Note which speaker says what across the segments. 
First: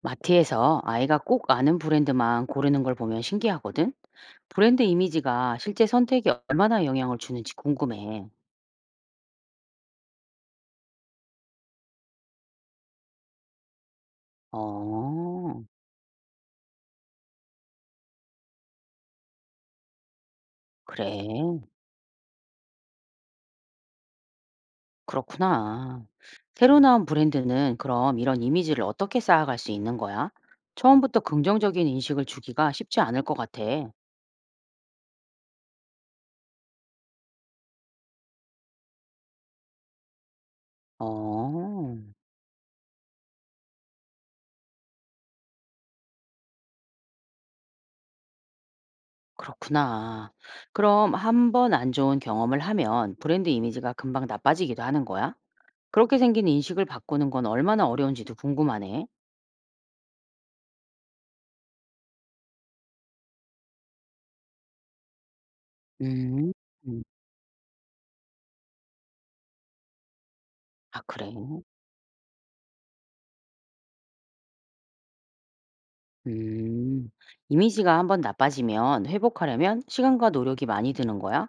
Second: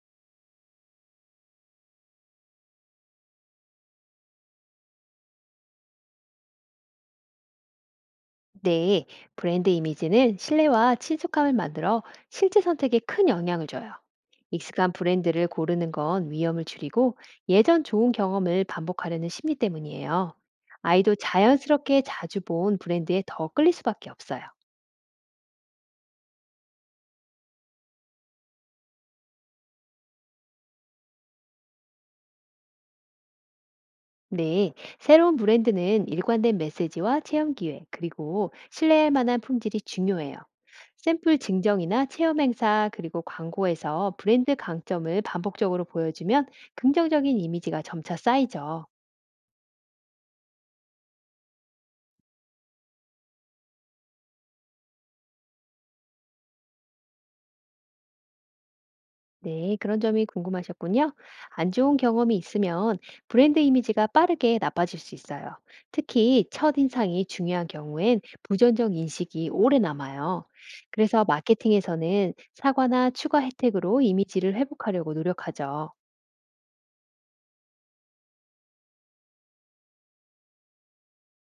Speaker 1: 마트에서 아이가 꼭 아는 브랜드만 고르는 걸 보면 신기하거든? 브랜드 이미지가 실제 선택에 얼마나 영향을 주는지 궁금해.
Speaker 2: 네, 브랜드 이미지는 신뢰와 친숙함을 만들어 실제 선택에 큰 영향을 줘요. 익숙한 브랜드를
Speaker 1: 어,
Speaker 2: 고르는 건 위험을 줄이고 예전 좋은 경험을 반복하려는 심리 때문이에요. 아이도
Speaker 1: 그래.
Speaker 2: 자연스럽게 자주 본 브랜드에 더 끌릴 수밖에 없어요.
Speaker 1: 그렇구나. 새로 나온 브랜드는 그럼 이런 이미지를 어떻게 쌓아갈 수 있는 거야? 처음부터 긍정적인 인식을 주기가 쉽지 않을 것 같아.
Speaker 2: 네, 새로운 브랜드는 일관된 메시지와 체험 기회, 그리고 신뢰할 만한 품질이 중요해요. 샘플
Speaker 1: 어,
Speaker 2: 증정이나 체험 행사, 그리고 광고에서 브랜드 강점을 반복적으로 보여주면 긍정적인 이미지가 점차 쌓이죠.
Speaker 1: 그렇구나. 그럼 한 번 안 좋은 경험을 하면 브랜드 이미지가 금방 나빠지기도 하는 거야? 그렇게 생긴 인식을 바꾸는 건 얼마나 어려운지도 궁금하네.
Speaker 2: 네, 그런 점이 궁금하셨군요. 안 좋은 경험이 있으면 브랜드 이미지가 빠르게 나빠질 수 있어요. 특히
Speaker 1: 음. 음.
Speaker 2: 첫인상이 중요한 경우엔 부정적 인식이 오래 남아요.
Speaker 1: 아
Speaker 2: 그래서
Speaker 1: 그래?
Speaker 2: 마케팅에서는 사과나 추가 혜택으로 이미지를 회복하려고 노력하죠.
Speaker 1: 음. 이미지가 한번 나빠지면 회복하려면 시간과 노력이 많이 드는 거야?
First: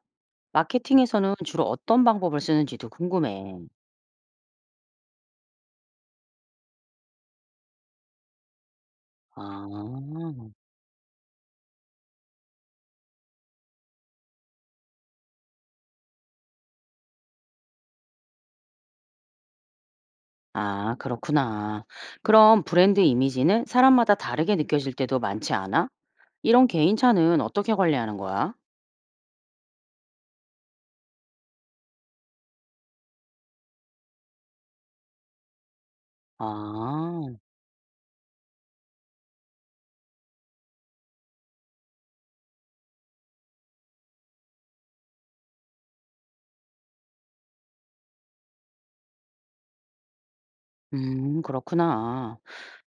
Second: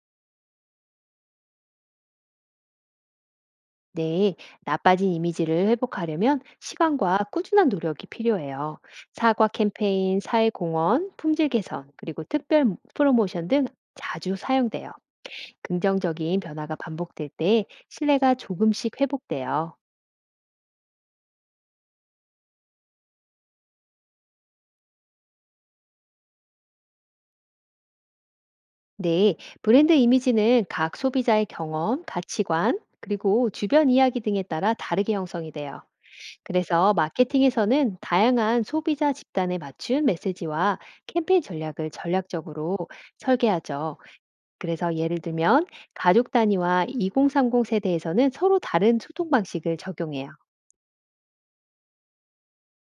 Speaker 1: 마케팅에서는 주로 어떤 방법을 쓰는지도 궁금해.
Speaker 2: 네, 나빠진 이미지를 회복하려면 시간과 꾸준한 노력이 필요해요. 사과 캠페인,
Speaker 1: 아.
Speaker 2: 사회공헌, 품질 개선, 그리고 특별 프로모션 등 자주 사용돼요. 긍정적인 변화가 반복될 때 신뢰가 조금씩 회복돼요.
Speaker 1: 아 그렇구나. 그럼 브랜드 이미지는 사람마다 다르게 느껴질 때도 많지 않아? 이런 개인차는 어떻게 관리하는 거야?
Speaker 2: 네, 브랜드 이미지는 각 소비자의 경험, 가치관, 그리고 주변 이야기 등에 따라 다르게 형성이 돼요. 그래서
Speaker 1: 아.
Speaker 2: 마케팅에서는 다양한 소비자 집단에 맞춘 메시지와 캠페인 전략을 전략적으로 설계하죠. 그래서 예를 들면 가족 단위와 2030 세대에서는 서로 다른 소통 방식을 적용해요.
Speaker 1: 그렇구나.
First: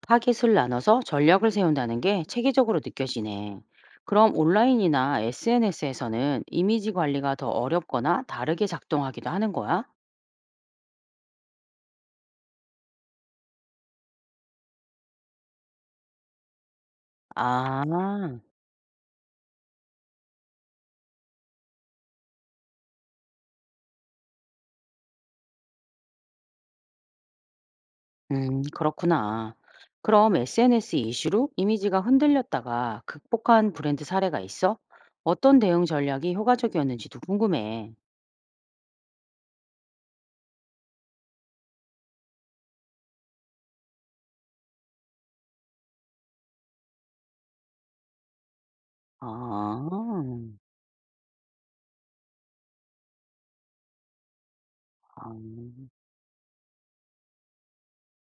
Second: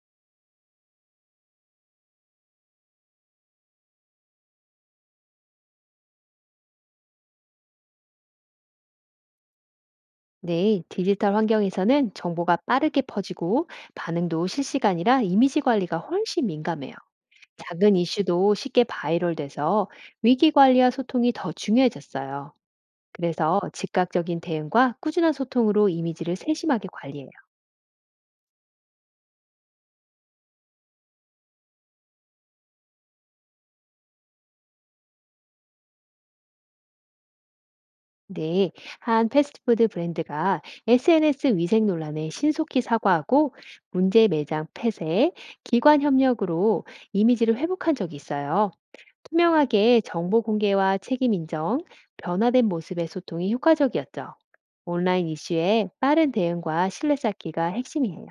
Speaker 1: 타깃을 나눠서 전략을 세운다는 게 체계적으로 느껴지네. 그럼 온라인이나 SNS에서는 이미지 관리가 더 어렵거나 다르게 작동하기도 하는 거야?
Speaker 2: 네, 디지털 환경에서는 정보가 빠르게 퍼지고 반응도 실시간이라 이미지 관리가 훨씬 민감해요. 작은
Speaker 1: 아,
Speaker 2: 이슈도 쉽게 바이럴돼서 위기 관리와 소통이 더 중요해졌어요. 그래서 즉각적인 대응과 꾸준한 소통으로 이미지를 세심하게 관리해요.
Speaker 1: 그렇구나. 그럼 SNS 이슈로 이미지가 흔들렸다가 극복한 브랜드 사례가 있어? 어떤 대응 전략이 효과적이었는지도 궁금해.
Speaker 2: 네, 한 패스트푸드 브랜드가 SNS 위생 논란에 신속히 사과하고 문제 매장 폐쇄, 기관 협력으로 이미지를 회복한 적이 있어요.
Speaker 1: 아,
Speaker 2: 투명하게 정보 공개와 책임 인정, 변화된 모습의 소통이 효과적이었죠. 온라인
Speaker 1: 아.
Speaker 2: 이슈에 빠른 대응과 신뢰 쌓기가 핵심이에요.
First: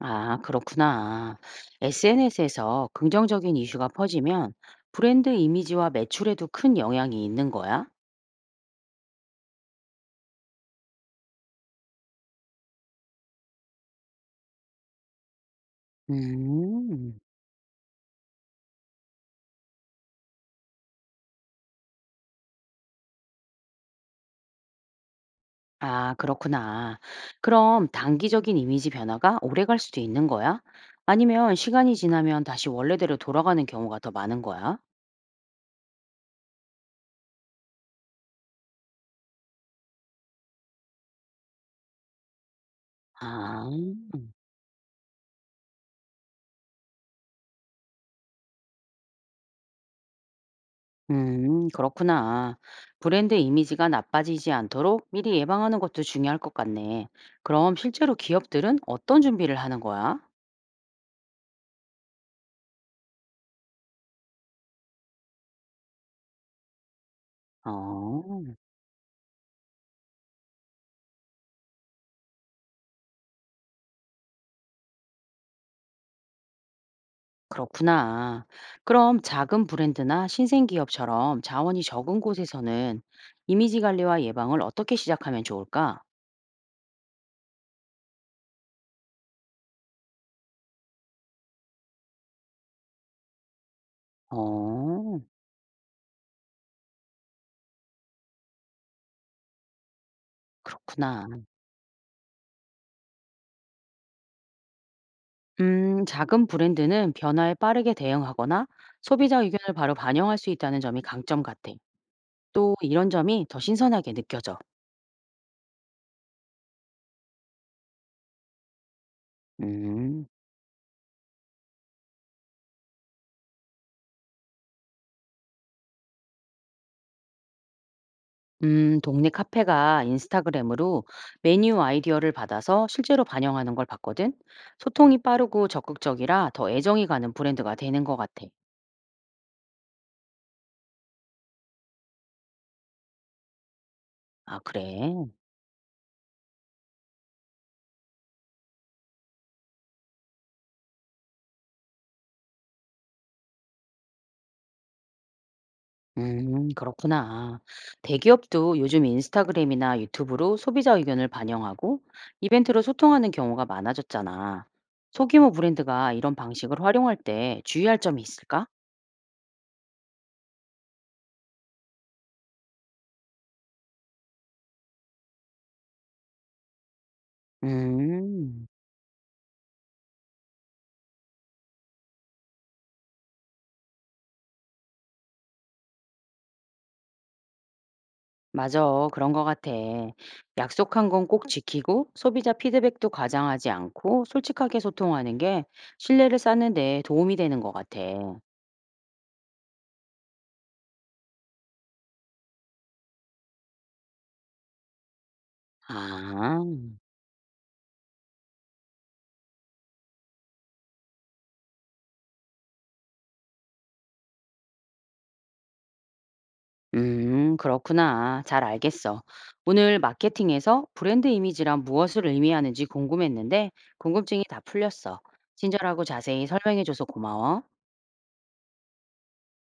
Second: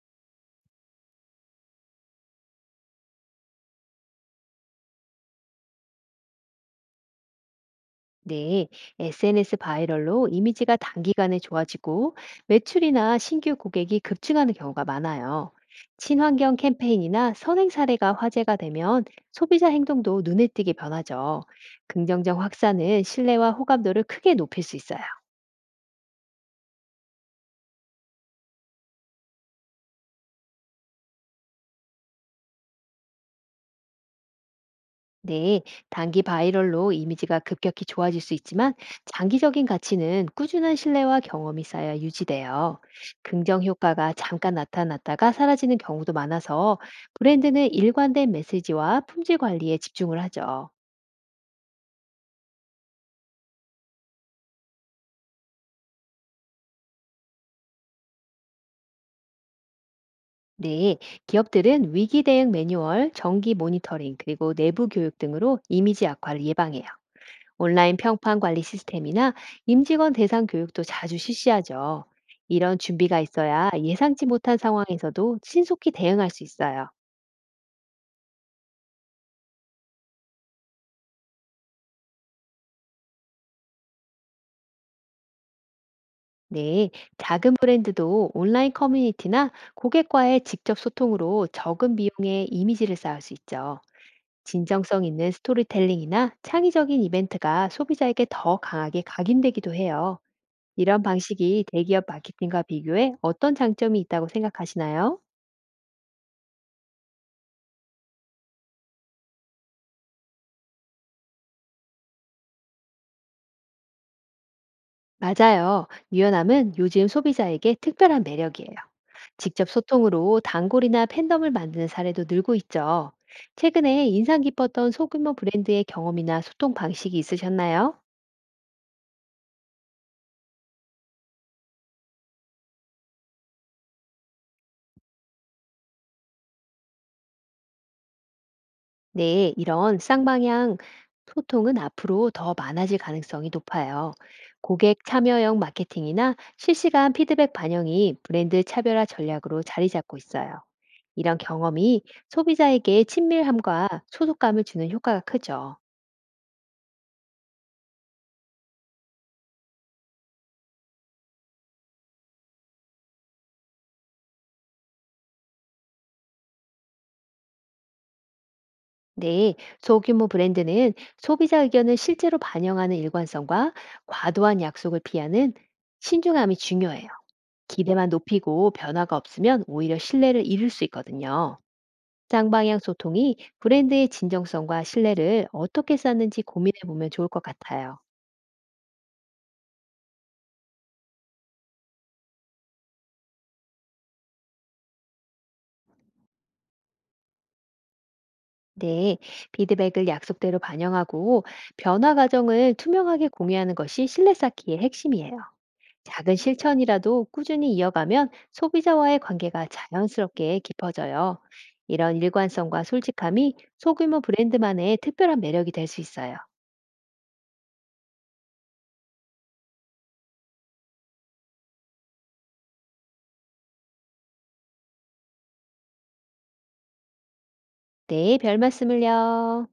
Speaker 1: 아, 그렇구나. SNS에서 긍정적인 이슈가 퍼지면 브랜드 이미지와 매출에도 큰 영향이 있는 거야?
Speaker 2: 네, SNS 바이럴로 이미지가 단기간에 좋아지고 매출이나 신규 고객이 급증하는 경우가 많아요. 친환경
Speaker 1: 음.
Speaker 2: 캠페인이나 선행 사례가 화제가 되면 소비자 행동도 눈에 띄게 변하죠. 긍정적 확산은 신뢰와 호감도를 크게 높일 수 있어요.
Speaker 1: 아, 그렇구나. 그럼 단기적인 이미지 변화가 오래 갈 수도 있는 거야? 아니면 시간이 지나면 다시 원래대로 돌아가는 경우가 더 많은 거야?
Speaker 2: 네, 단기 바이럴로 이미지가 급격히 좋아질 수 있지만 장기적인 가치는 꾸준한 신뢰와 경험이 쌓여 유지돼요. 긍정
Speaker 1: 아,
Speaker 2: 효과가 잠깐 나타났다가 사라지는 경우도 많아서 브랜드는 일관된 메시지와 품질 관리에 집중을 하죠.
Speaker 1: 그렇구나. 브랜드 이미지가 나빠지지 않도록 미리 예방하는 것도 중요할 것 같네. 그럼 실제로 기업들은 어떤 준비를 하는 거야?
Speaker 2: 네, 기업들은 위기 대응 매뉴얼, 정기 모니터링, 그리고 내부 교육 등으로 이미지 악화를 예방해요. 온라인 평판
Speaker 1: 어,
Speaker 2: 관리 시스템이나 임직원 대상 교육도 자주 실시하죠. 이런 준비가 있어야 예상치 못한 상황에서도 신속히 대응할 수 있어요.
Speaker 1: 그렇구나. 그럼 작은 브랜드나 신생 기업처럼 자원이 적은 곳에서는 이미지 관리와 예방을 어떻게 시작하면 좋을까?
Speaker 2: 네, 작은 브랜드도 온라인 커뮤니티나 고객과의 직접 소통으로 적은 비용에 이미지를 쌓을 수 있죠. 진정성
Speaker 1: 어,
Speaker 2: 있는 스토리텔링이나 창의적인 이벤트가 소비자에게 더 강하게 각인되기도 해요. 이런
Speaker 1: 그렇구나.
Speaker 2: 방식이 대기업 마케팅과 비교해 어떤 장점이 있다고 생각하시나요?
Speaker 1: 작은 브랜드는 변화에 빠르게 대응하거나 소비자 의견을 바로 반영할 수 있다는 점이 강점 같아. 또 이런 점이 더 신선하게 느껴져.
Speaker 2: 맞아요. 유연함은 요즘 소비자에게 특별한 매력이에요. 직접
Speaker 1: 음.
Speaker 2: 소통으로 단골이나 팬덤을 만드는 사례도 늘고 있죠. 최근에 인상 깊었던 소규모 브랜드의 경험이나 소통 방식이 있으셨나요?
Speaker 1: 동네 카페가 인스타그램으로 메뉴 아이디어를 받아서 실제로 반영하는 걸 봤거든. 소통이 빠르고 적극적이라 더 애정이 가는 브랜드가 되는 것 같아.
Speaker 2: 네, 이런 쌍방향 소통은 앞으로 더 많아질 가능성이 높아요.
Speaker 1: 아,
Speaker 2: 고객
Speaker 1: 그래?
Speaker 2: 참여형 마케팅이나 실시간 피드백 반영이 브랜드 차별화 전략으로 자리 잡고 있어요. 이런 경험이 소비자에게 친밀함과 소속감을 주는 효과가 크죠.
Speaker 1: 그렇구나. 대기업도 요즘 인스타그램이나 유튜브로 소비자 의견을 반영하고 이벤트로 소통하는 경우가 많아졌잖아. 소규모 브랜드가 이런 방식을 활용할 때 주의할 점이 있을까?
Speaker 2: 네, 소규모 브랜드는 소비자 의견을 실제로 반영하는 일관성과 과도한 약속을 피하는 신중함이 중요해요. 기대만
Speaker 1: 음.
Speaker 2: 높이고 변화가 없으면 오히려 신뢰를 잃을 수 있거든요. 쌍방향 소통이 브랜드의 진정성과 신뢰를 어떻게 쌓는지 고민해 보면 좋을 것 같아요.
Speaker 1: 맞아. 그런 것 같아. 약속한 건 꼭 지키고 소비자 피드백도 과장하지 않고 솔직하게 소통하는 게 신뢰를 쌓는 데 도움이 되는 것 같아.
Speaker 2: 네, 피드백을 약속대로 반영하고 변화 과정을 투명하게 공유하는 것이 신뢰 쌓기의 핵심이에요. 작은
Speaker 1: 아,
Speaker 2: 실천이라도 꾸준히 이어가면 소비자와의 관계가 자연스럽게 깊어져요. 이런 일관성과 솔직함이 소규모 브랜드만의 특별한 매력이 될 수 있어요.
Speaker 1: 그렇구나. 잘 알겠어. 오늘 마케팅에서 브랜드 이미지란 무엇을 의미하는지 궁금했는데 궁금증이 다 풀렸어. 친절하고 자세히 설명해줘서 고마워.
Speaker 2: 네, 별 말씀을요.